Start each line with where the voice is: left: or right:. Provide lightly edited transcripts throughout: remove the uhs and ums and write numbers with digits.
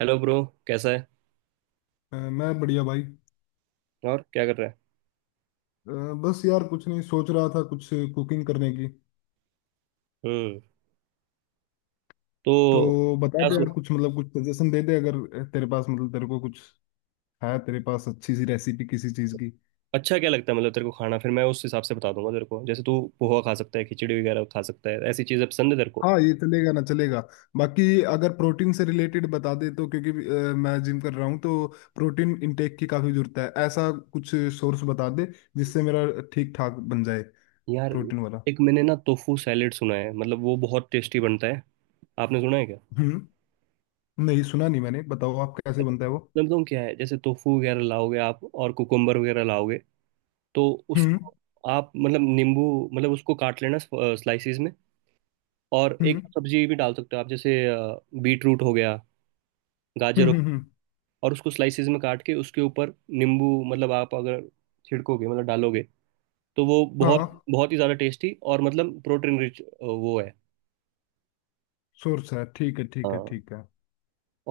right: Hello bro. कैसा है।
left: मैं बढ़िया भाई।
right: और क्या कर रहा है।
left: बस यार कुछ नहीं सोच रहा था, कुछ कुकिंग करने की।
right: हम्म। तो
left: तो बता
right: क्या
left: दे
right: सो।
left: यार कुछ, मतलब कुछ सजेशन दे दे अगर, तेरे पास, मतलब तेरे को कुछ है तेरे पास, अच्छी सी रेसिपी किसी चीज की।
right: अच्छा, क्या लगता है मतलब तेरे को खाना? फिर मैं उस हिसाब से बता दूंगा तेरे को। जैसे तू पोहा खा सकता है, खिचड़ी वगैरह खा सकता है। ऐसी चीज़ें पसंद है तेरे को?
left: हाँ ये चलेगा ना चलेगा बाकी। अगर प्रोटीन से रिलेटेड बता दे तो, क्योंकि मैं जिम कर रहा हूँ, तो प्रोटीन इनटेक की काफी जरूरत है। ऐसा कुछ सोर्स बता दे जिससे मेरा ठीक ठाक बन जाए,
right: यार,
left: प्रोटीन वाला।
right: एक मैंने ना टोफू सैलेड सुना है, मतलब वो बहुत टेस्टी बनता है। आपने सुना है क्या?
left: हम्म। नहीं सुना नहीं मैंने, बताओ आप कैसे बनता है वो।
right: मतलब तुम क्या है, जैसे टोफू वगैरह लाओगे आप और कुकुम्बर वगैरह लाओगे। तो
left: हम्म,
right: उसको आप मतलब नींबू, मतलब उसको काट लेना स्लाइसिस में। और एक
left: हम्म,
right: सब्जी भी डाल सकते हो आप, जैसे बीट रूट हो गया, गाजर
left: हम्म,
right: हो
left: हम्म,
right: गया। और उसको स्लाइसिस में काट के उसके ऊपर नींबू मतलब आप अगर छिड़कोगे, मतलब डालोगे, तो वो
left: हाँ
right: बहुत बहुत ही ज़्यादा टेस्टी और मतलब प्रोटीन रिच वो है।
left: सोर्स है। ठीक है, ठीक है,
right: हाँ।
left: ठीक है।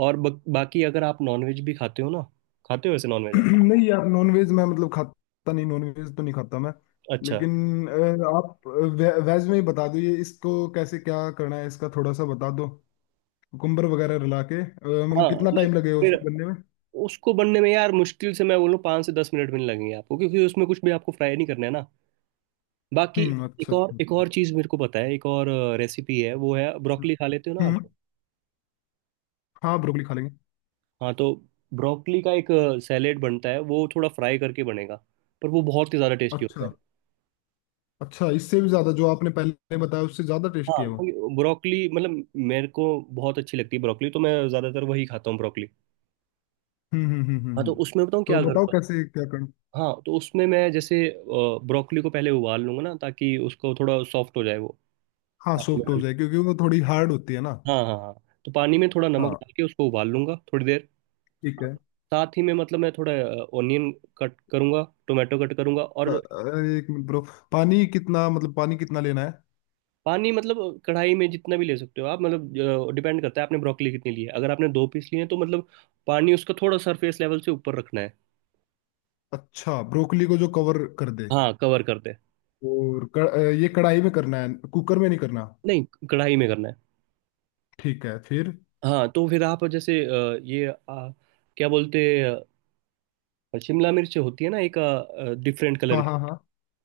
right: और बाकी, अगर आप नॉनवेज भी खाते हो ना। खाते हो वैसे नॉनवेज आप?
left: नहीं यार, नॉनवेज मैं मतलब खाता नहीं, नॉनवेज तो नहीं खाता मैं।
right: अच्छा।
left: लेकिन अ, आप वेज में ही बता दो, ये इसको कैसे क्या करना है, इसका थोड़ा सा बता दो। कुकुम्बर वगैरह रला के, मतलब
right: हाँ,
left: कितना
right: नहीं,
left: टाइम लगेगा
right: फिर
left: उसको बनने में।
right: उसको बनने में यार मुश्किल से मैं बोलूँ 5 से 10 मिनट भी नहीं लगेंगे आपको, क्योंकि उसमें कुछ भी आपको फ्राई नहीं करना है ना। बाकी,
left: हम्म,
right: एक
left: अच्छा
right: और एक
left: अच्छा।
right: और चीज़ मेरे को पता है, एक और रेसिपी है। वो है
left: अच्छा।
right: ब्रोकली। खा लेते हो ना आप?
left: हम्म। हाँ, ब्रोकली खा लेंगे।
right: हाँ, तो ब्रोकली का एक सैलेड बनता है। वो थोड़ा फ्राई करके बनेगा, पर वो बहुत ही ज़्यादा टेस्टी होता है।
left: अच्छा। अच्छा, इससे भी ज्यादा? जो आपने पहले बताया उससे ज्यादा
right: हाँ,
left: टेस्टी है वो?
right: क्योंकि ब्रोकली मतलब मेरे को बहुत अच्छी लगती है ब्रोकली, तो मैं ज़्यादातर वही खाता हूँ ब्रोकली।
left: हम्म, हम्म, हम्म, हम्म,
right: हाँ, तो उसमें बताऊँ
left: तो
right: क्या
left: बताओ
right: करता हूँ।
left: कैसे क्या करना।
right: हाँ, तो उसमें मैं जैसे ब्रोकली को पहले उबाल लूंगा ना, ताकि उसको थोड़ा सॉफ्ट हो जाए वो।
left: हाँ,
right: पानी में
left: सॉफ्ट हो
right: डाल-
left: जाए क्योंकि वो थोड़ी हार्ड होती है ना।
right: के। हाँ, हाँ, हाँ। तो पानी में थोड़ा नमक
left: हाँ,
right: डाल के उसको उबाल लूंगा थोड़ी देर।
left: ठीक है।
right: साथ ही में मतलब मैं थोड़ा ऑनियन कट करूंगा, टोमेटो कट करूंगा
left: अ-
right: और।
left: अरे एक मिनट ब्रो, पानी कितना, मतलब पानी कितना लेना है।
right: पानी मतलब कढ़ाई में जितना भी ले सकते हो आप, मतलब डिपेंड करता है आपने ब्रोकली कितनी ली है। अगर आपने 2 पीस लिए हैं तो मतलब पानी उसका थोड़ा सरफेस लेवल से ऊपर रखना है।
left: अच्छा, ब्रोकली को जो कवर कर दे।
right: हाँ, कवर कर दे।
left: और ये कढ़ाई में करना है, कुकर में नहीं करना।
right: नहीं, कढ़ाई में करना है।
left: ठीक है फिर।
right: हाँ, तो फिर आप जैसे ये, क्या बोलते हैं, शिमला मिर्च होती है ना एक डिफरेंट कलर
left: हाँ
right: की।
left: हाँ हाँ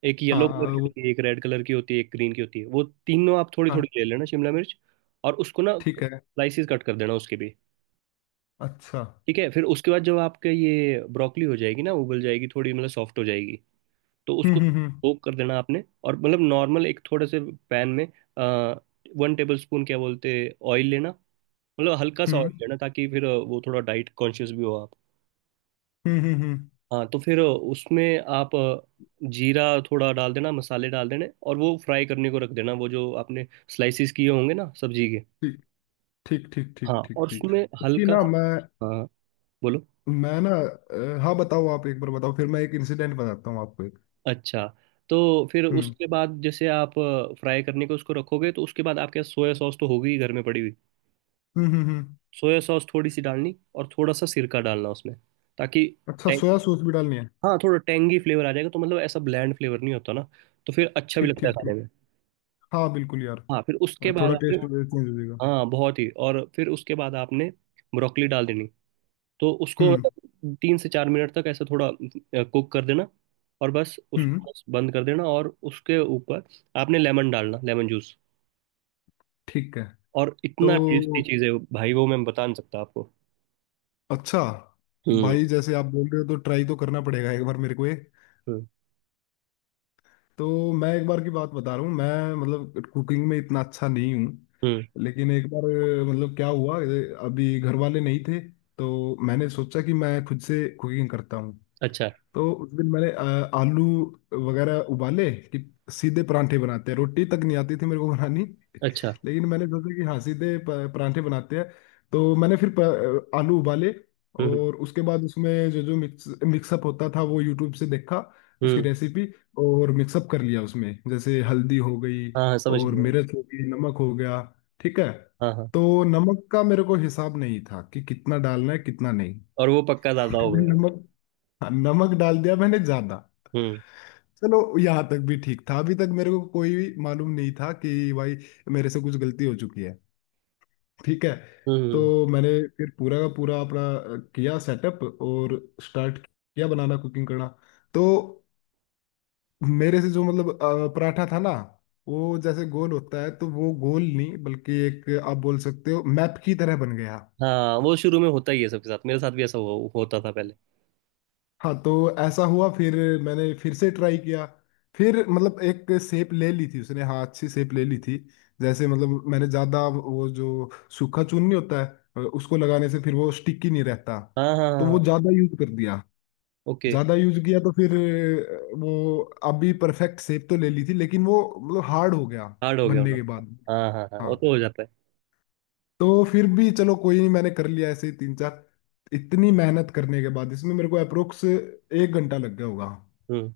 right: एक येलो
left: हाँ,
right: कलर की
left: वो
right: होती है, एक रेड कलर की होती है, एक ग्रीन की होती है। वो तीनों आप थोड़ी थोड़ी
left: हाँ।
right: ले लेना शिमला मिर्च। और उसको ना
left: ठीक है,
right: स्लाइसिस कट कर देना उसके भी।
left: अच्छा।
right: ठीक है। फिर उसके बाद जब आपका ये ब्रोकली हो जाएगी ना, उबल जाएगी थोड़ी, मतलब सॉफ्ट हो जाएगी, तो
left: हम्म,
right: उसको
left: हम्म, हम्म,
right: सोक कर देना आपने। और मतलब नॉर्मल एक थोड़े से पैन में, आ, 1 टेबल स्पून क्या बोलते, ऑयल लेना। मतलब हल्का सा ऑयल
left: हम्म,
right: लेना, ताकि फिर वो थोड़ा डाइट कॉन्शियस भी हो आप।
left: हम्म, हम्म,
right: हाँ, तो फिर उसमें आप जीरा थोड़ा डाल देना, मसाले डाल देने, और वो फ्राई करने को रख देना वो जो आपने स्लाइसिस किए होंगे ना सब्जी के।
left: ठीक ठीक ठीक ठीक
right: हाँ,
left: ठीक
right: और
left: ठीक।
right: उसमें
left: कि
right: हल्का।
left: ना मैं,
right: हाँ, बोलो।
left: ना, हाँ बताओ। आप एक बार बताओ, फिर मैं एक इंसिडेंट बताता हूँ आपको एक।
right: अच्छा, तो फिर
left: हम्म,
right: उसके बाद जैसे आप फ्राई करने को उसको रखोगे, तो उसके बाद आपके सोया सॉस तो होगी ही घर में पड़ी हुई।
left: हम्म, हम्म,
right: सोया सॉस थोड़ी सी डालनी और थोड़ा सा सिरका डालना उसमें, ताकि
left: अच्छा,
right: टैंग-
left: सोया सॉस भी डालनी है?
right: हाँ, थोड़ा टेंगी फ्लेवर आ जाएगा, तो मतलब ऐसा ब्लैंड फ्लेवर नहीं होता ना। तो फिर अच्छा भी
left: ठीक
right: लगता है
left: ठीक
right: खाने
left: ठीक।
right: में।
left: हाँ बिल्कुल यार,
right: हाँ, फिर उसके बाद
left: थोड़ा
right: आपने।
left: टेस्ट चेंज हो जाएगा।
right: हाँ, बहुत ही। और फिर उसके बाद आपने ब्रोकली डाल देनी। तो उसको
left: हम्म,
right: मतलब 3 से 4 मिनट तक ऐसा थोड़ा कुक कर देना। और बस
left: हम्म।
right: उसको बस बंद कर देना, और उसके ऊपर आपने लेमन डालना, लेमन जूस।
left: ठीक है
right: और इतना टेस्टी
left: तो।
right: चीज़ है भाई वो, मैं बता नहीं सकता आपको।
left: अच्छा
right: हम्म,
left: भाई, जैसे आप बोल रहे हो तो ट्राई तो करना पड़ेगा एक बार मेरे को ये।
right: हम्म,
left: तो मैं एक बार की बात बता रहा हूँ, मैं मतलब कुकिंग में इतना अच्छा नहीं हूँ।
right: हम्म,
left: लेकिन एक बार, मतलब क्या हुआ, अभी घर वाले नहीं थे, तो मैंने सोचा कि मैं खुद से कुकिंग करता हूँ।
right: अच्छा,
left: तो उस दिन मैंने आलू वगैरह उबाले कि सीधे परांठे बनाते हैं, रोटी तक नहीं आती थी मेरे को बनानी।
right: अच्छा।
left: लेकिन मैंने सोचा कि हाँ सीधे परांठे बनाते हैं। तो मैंने फिर आलू उबाले।
right: हम्म,
left: और उसके बाद उसमें जो जो मिक्सअप होता था, वो यूट्यूब से देखा, उसकी
right: हम्म।
left: रेसिपी। और मिक्सअप कर लिया उसमें, जैसे हल्दी हो गई,
right: हाँ, हाँ, समझ
left: और
right: गया।
left: मिर्च हो गई, नमक हो गया, ठीक है।
right: हाँ, हाँ।
left: तो नमक का मेरे को हिसाब नहीं था कि कितना डालना है कितना नहीं।
right: और वो पक्का दादा हो
left: मैंने
right: गया।
left: नमक हाँ, नमक डाल दिया मैंने ज्यादा।
right: हम्म,
left: चलो, यहाँ तक भी ठीक था, अभी तक मेरे को कोई भी मालूम नहीं था कि भाई मेरे से कुछ गलती हो चुकी है, ठीक है। तो
right: हम्म।
left: मैंने फिर पूरा का पूरा अपना किया सेटअप, और स्टार्ट किया बनाना, कुकिंग करना। तो मेरे से जो, मतलब पराठा था ना, वो जैसे गोल होता है, तो वो गोल नहीं, बल्कि एक आप बोल सकते हो मैप की तरह बन गया।
right: हाँ, वो शुरू में होता ही है सबके साथ, मेरे साथ भी ऐसा होता था पहले।
left: हाँ, तो ऐसा हुआ। फिर मैंने फिर से ट्राई किया, फिर मतलब एक शेप ले ली थी उसने, हाँ अच्छी शेप ले ली थी। जैसे मतलब मैंने ज़्यादा वो जो सूखा चून नहीं होता है, उसको लगाने से फिर वो स्टिकी नहीं रहता,
right: हाँ, हाँ, हाँ,
left: तो
right: हाँ।
left: वो ज़्यादा यूज कर दिया।
right: ओके।
left: ज़्यादा यूज किया तो फिर वो अभी परफेक्ट शेप तो ले ली थी, लेकिन वो मतलब हार्ड हो गया
right: हार्ड हो गया
left: बनने
right: होना।
left: के बाद।
right: हाँ, हाँ, हाँ, वो
left: हाँ,
right: तो हो जाता है।
left: तो फिर भी चलो कोई नहीं, मैंने कर लिया ऐसे ही तीन चार। इतनी मेहनत करने के बाद, इसमें मेरे को अप्रोक्स एक घंटा लग गया होगा।
right: हम्म,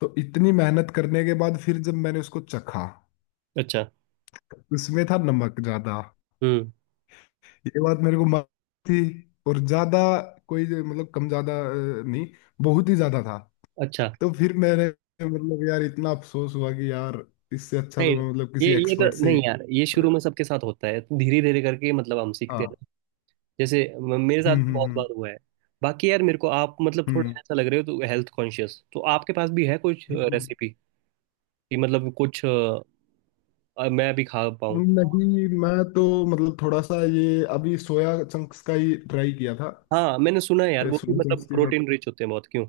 left: तो इतनी मेहनत करने के बाद फिर जब मैंने उसको चखा,
right: अच्छा।
left: तो उसमें था नमक ज्यादा।
right: हम्म,
left: ये बात मेरे को मालूम थी, और ज्यादा कोई मतलब कम ज्यादा नहीं, बहुत ही ज्यादा था।
right: अच्छा।
left: तो फिर मैंने, मतलब यार इतना अफसोस हुआ कि यार, इससे अच्छा तो
right: नहीं,
left: मैं मतलब
right: ये
left: किसी
right: ये तो
left: एक्सपर्ट से ही।
right: नहीं यार, ये
left: अ,
right: शुरू में सबके साथ होता है, धीरे धीरे करके मतलब हम सीखते
left: हाँ,
right: हैं। जैसे मेरे साथ
left: हम्म,
right: भी बहुत
left: हम्म,
right: बार हुआ है। बाकी यार, मेरे को आप मतलब थोड़े
left: हम्म,
right: ऐसा लग रहे हो तो हेल्थ कॉन्शियस, तो आपके पास भी है कुछ
left: हम्म,
right: रेसिपी कि मतलब कुछ? और मैं भी खा पाऊँ।
left: नहीं, मैं तो मतलब थोड़ा सा ये अभी सोया चंक्स का ही ट्राई किया था।
right: हाँ, मैंने सुना है यार वो भी
left: सोया चंक्स
right: मतलब
left: के साथ,
right: प्रोटीन रिच होते हैं बहुत, क्यों?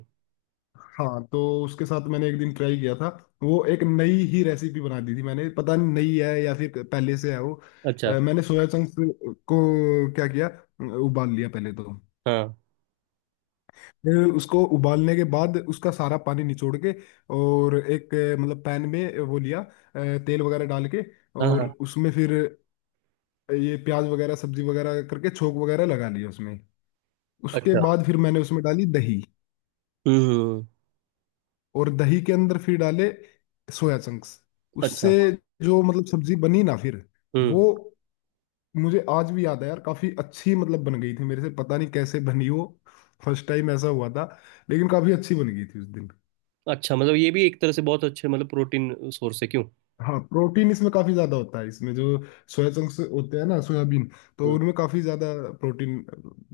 left: हाँ। तो उसके साथ मैंने एक दिन ट्राई किया था, वो एक नई ही रेसिपी बना दी थी मैंने, पता नहीं नई है या फिर पहले से है वो।
right: अच्छा।
left: मैंने सोया चंक्स को क्या किया, उबाल लिया पहले तो।
right: हाँ,
left: फिर उसको उबालने के बाद उसका सारा पानी निचोड़ के, और एक मतलब पैन में वो लिया, तेल वगैरह डाल के,
right: हाँ,
left: और
right: हाँ।
left: उसमें फिर ये प्याज वगैरह सब्जी वगैरह करके छोंक वगैरह लगा लिया उसमें। उसके
right: अच्छा।
left: बाद फिर मैंने उसमें डाली दही,
right: हम्म,
left: और दही के अंदर फिर डाले सोया चंक्स।
right: अच्छा।
left: उससे जो मतलब सब्जी बनी ना फिर,
right: हम्म,
left: वो मुझे आज भी याद है यार, काफी अच्छी मतलब बन गई थी मेरे से, पता नहीं कैसे बनी वो। फर्स्ट टाइम ऐसा हुआ था, लेकिन काफी अच्छी बन गई थी उस दिन।
right: अच्छा। मतलब ये भी एक तरह से बहुत अच्छे मतलब प्रोटीन सोर्स है, क्यों?
left: हाँ, प्रोटीन इसमें काफी ज्यादा होता है, इसमें जो सोया चंक्स होते हैं ना, सोयाबीन, तो
right: हम्म।
left: उनमें काफी ज्यादा प्रोटीन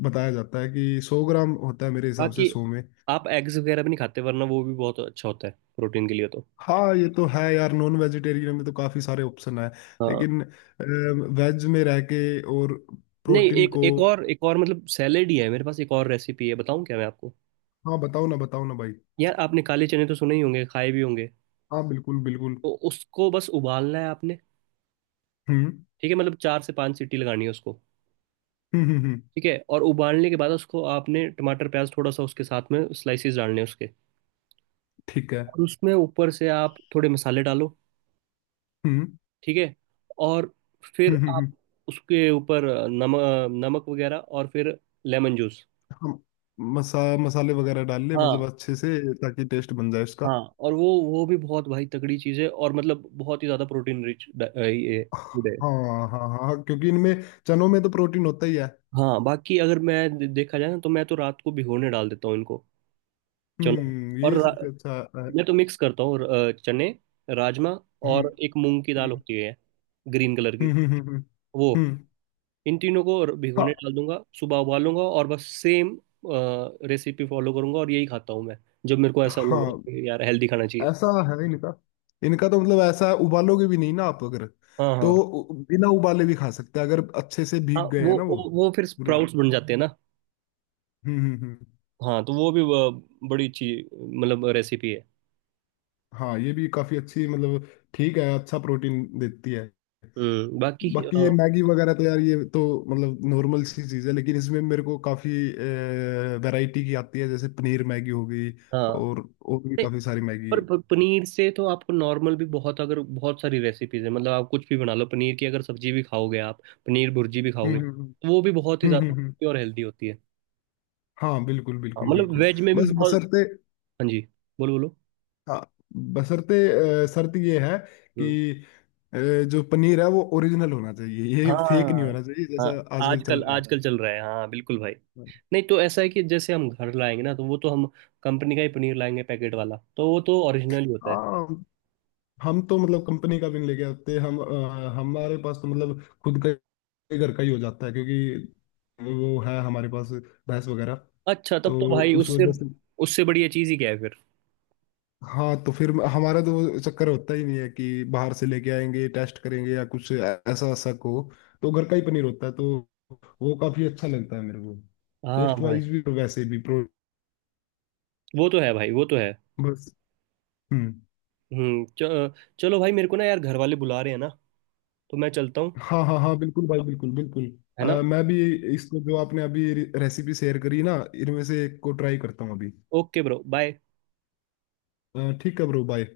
left: बताया जाता है, कि 100 ग्राम होता है, मेरे हिसाब से
right: बाकी,
left: 100 में।
right: आप एग्स वगैरह भी नहीं खाते, वरना वो भी बहुत अच्छा होता है प्रोटीन के लिए तो।
left: हाँ ये तो है यार, नॉन वेजिटेरियन में तो काफी सारे ऑप्शन है।
right: हाँ,
left: लेकिन वेज में रह के और
right: नहीं,
left: प्रोटीन
right: एक
left: को।
right: एक और मतलब सैलेड ही है मेरे पास, एक और रेसिपी है, बताऊं क्या मैं आपको?
left: हाँ बताओ ना, बताओ ना भाई।
right: यार, आपने काले चने तो सुने ही होंगे, खाए भी होंगे।
left: हाँ बिल्कुल बिल्कुल।
right: तो उसको बस उबालना है आपने।
left: हम्म,
right: ठीक है, मतलब 4 से 5 सीटी लगानी है उसको।
left: हम्म, हम्म,
right: ठीक है। और उबालने के बाद उसको आपने टमाटर, प्याज थोड़ा सा उसके साथ में, स्लाइसेस डालने हैं उसके।
left: ठीक है।
right: और उसमें ऊपर से आप थोड़े मसाले डालो।
left: हम्म,
right: ठीक है। और फिर
left: हम्म, हम्म,
right: आप उसके ऊपर नमक, नमक वगैरह और फिर लेमन जूस।
left: हम। मसा मसाले वगैरह डाल ले मतलब
right: हाँ,
left: अच्छे से, ताकि टेस्ट बन जाए उसका।
right: हाँ। और वो भी बहुत भाई तगड़ी चीज़ है और मतलब बहुत ही ज़्यादा प्रोटीन रिच ये food है।
left: हाँ हाँ हाँ, क्योंकि इनमें, चनों में तो प्रोटीन होता ही है।
right: हाँ, बाकी अगर मैं देखा जाए ना, तो मैं तो रात को भिगोने डाल देता हूँ इनको। चलो।
left: हम्म,
right: और
left: ये सबसे अच्छा है।
right: मैं तो मिक्स करता हूँ चने, राजमा
left: हम्म,
right: और एक मूंग की दाल
left: हम्म,
right: होती है ग्रीन कलर की,
left: हम्म, हम्म,
right: वो।
left: हम्म,
right: इन तीनों को भिगोने
left: हाँ
right: डाल दूंगा, सुबह उबालूंगा और बस सेम रेसिपी फॉलो करूंगा, और यही खाता हूँ मैं जब मेरे को ऐसा लग रहा
left: हाँ।
right: है कि यार हेल्दी खाना चाहिए।
left: ऐसा है नहीं लिखा। इनका तो मतलब ऐसा है, उबालोगे भी नहीं ना आप अगर,
right: हाँ,
left: तो
right: हाँ,
left: बिना उबाले भी खा सकते हैं अगर अच्छे से
right: हाँ,
left: भीग गए हैं
right: वो
left: ना वो,
right: वो वो फिर
left: पूरी रात।
right: स्प्राउट्स बन जाते हैं ना।
left: हम्म, हम्म, हम्म।
right: हाँ, तो वो भी बड़ी अच्छी मतलब रेसिपी है।
left: हाँ, ये भी काफी अच्छी मतलब, ठीक है, अच्छा प्रोटीन देती है।
right: हम्म। बाकी
left: बाकी
right: अ,
left: ये मैगी वगैरह तो यार, ये तो मतलब नॉर्मल सी चीज़ है, लेकिन इसमें मेरे को काफ़ी वैरायटी की आती है, जैसे पनीर मैगी हो गई,
right: हाँ।
left: और भी
right: नहीं,
left: काफ़ी सारी
right: पर
left: मैगी।
right: पनीर से तो आपको नॉर्मल भी बहुत, अगर बहुत सारी रेसिपीज है मतलब आप कुछ भी बना लो पनीर की। अगर सब्जी भी खाओगे आप, पनीर भुर्जी भी
left: हम्म,
right: खाओगे,
left: हम्म,
right: तो
left: हम्म,
right: वो भी बहुत ही
left: हम्म,
right: ज्यादा टेस्टी और हेल्दी होती है।
left: हाँ बिल्कुल
right: हाँ,
left: बिल्कुल
right: मतलब
left: बिल्कुल।
right: वेज में भी
left: बस
right: बहुत।
left: बसरते
right: हाँ जी, बोलो, बोलो।
left: हाँ बशर्ते, शर्त ये है
right: हम्म।
left: कि अ, जो पनीर है वो ओरिजिनल होना चाहिए, ये फेक नहीं
right: हाँ,
left: होना चाहिए,
right: हाँ,
left: जैसा आजकल चल
right: आजकल,
left: रहा है।
right: आजकल चल रहा है, हाँ, बिल्कुल भाई। नहीं तो ऐसा है कि जैसे हम घर लाएंगे ना, तो वो तो हम कंपनी का ही पनीर लाएंगे पैकेट वाला, तो वो तो ओरिजिनल ही होता है।
left: हाँ, हम तो मतलब कंपनी का भी नहीं लेके आते हम, हमारे पास तो मतलब घर का ही हो जाता है, क्योंकि वो है हमारे पास, भैंस वगैरह।
right: अच्छा, तब तो
left: तो
right: भाई
left: उस
right: उससे
left: वजह से,
right: उससे बढ़िया चीज़ ही क्या है फिर।
left: हाँ तो फिर हमारा तो वो चक्कर होता ही नहीं है कि बाहर से लेके आएंगे, टेस्ट करेंगे या कुछ ऐसा ऐसा को। तो घर का ही पनीर होता है, तो वो काफी अच्छा लगता है मेरे को,
right: हाँ
left: टेस्ट
right: भाई।
left: वाइज भी और वैसे भी प्रो
right: वो तो है भाई, वो तो है।
left: बस। हम्म।
right: हम्म। चलो भाई, मेरे को ना यार घर वाले बुला रहे हैं ना, तो मैं चलता हूँ,
left: हाँ हाँ हाँ बिल्कुल भाई, बिल्कुल बिल्कुल।
right: है ना।
left: मैं भी इसको, जो आपने अभी रेसिपी शेयर करी ना, इनमें से एक को ट्राई करता हूँ अभी।
right: Okay bro, bye.
left: ठीक है ब्रो, बाय।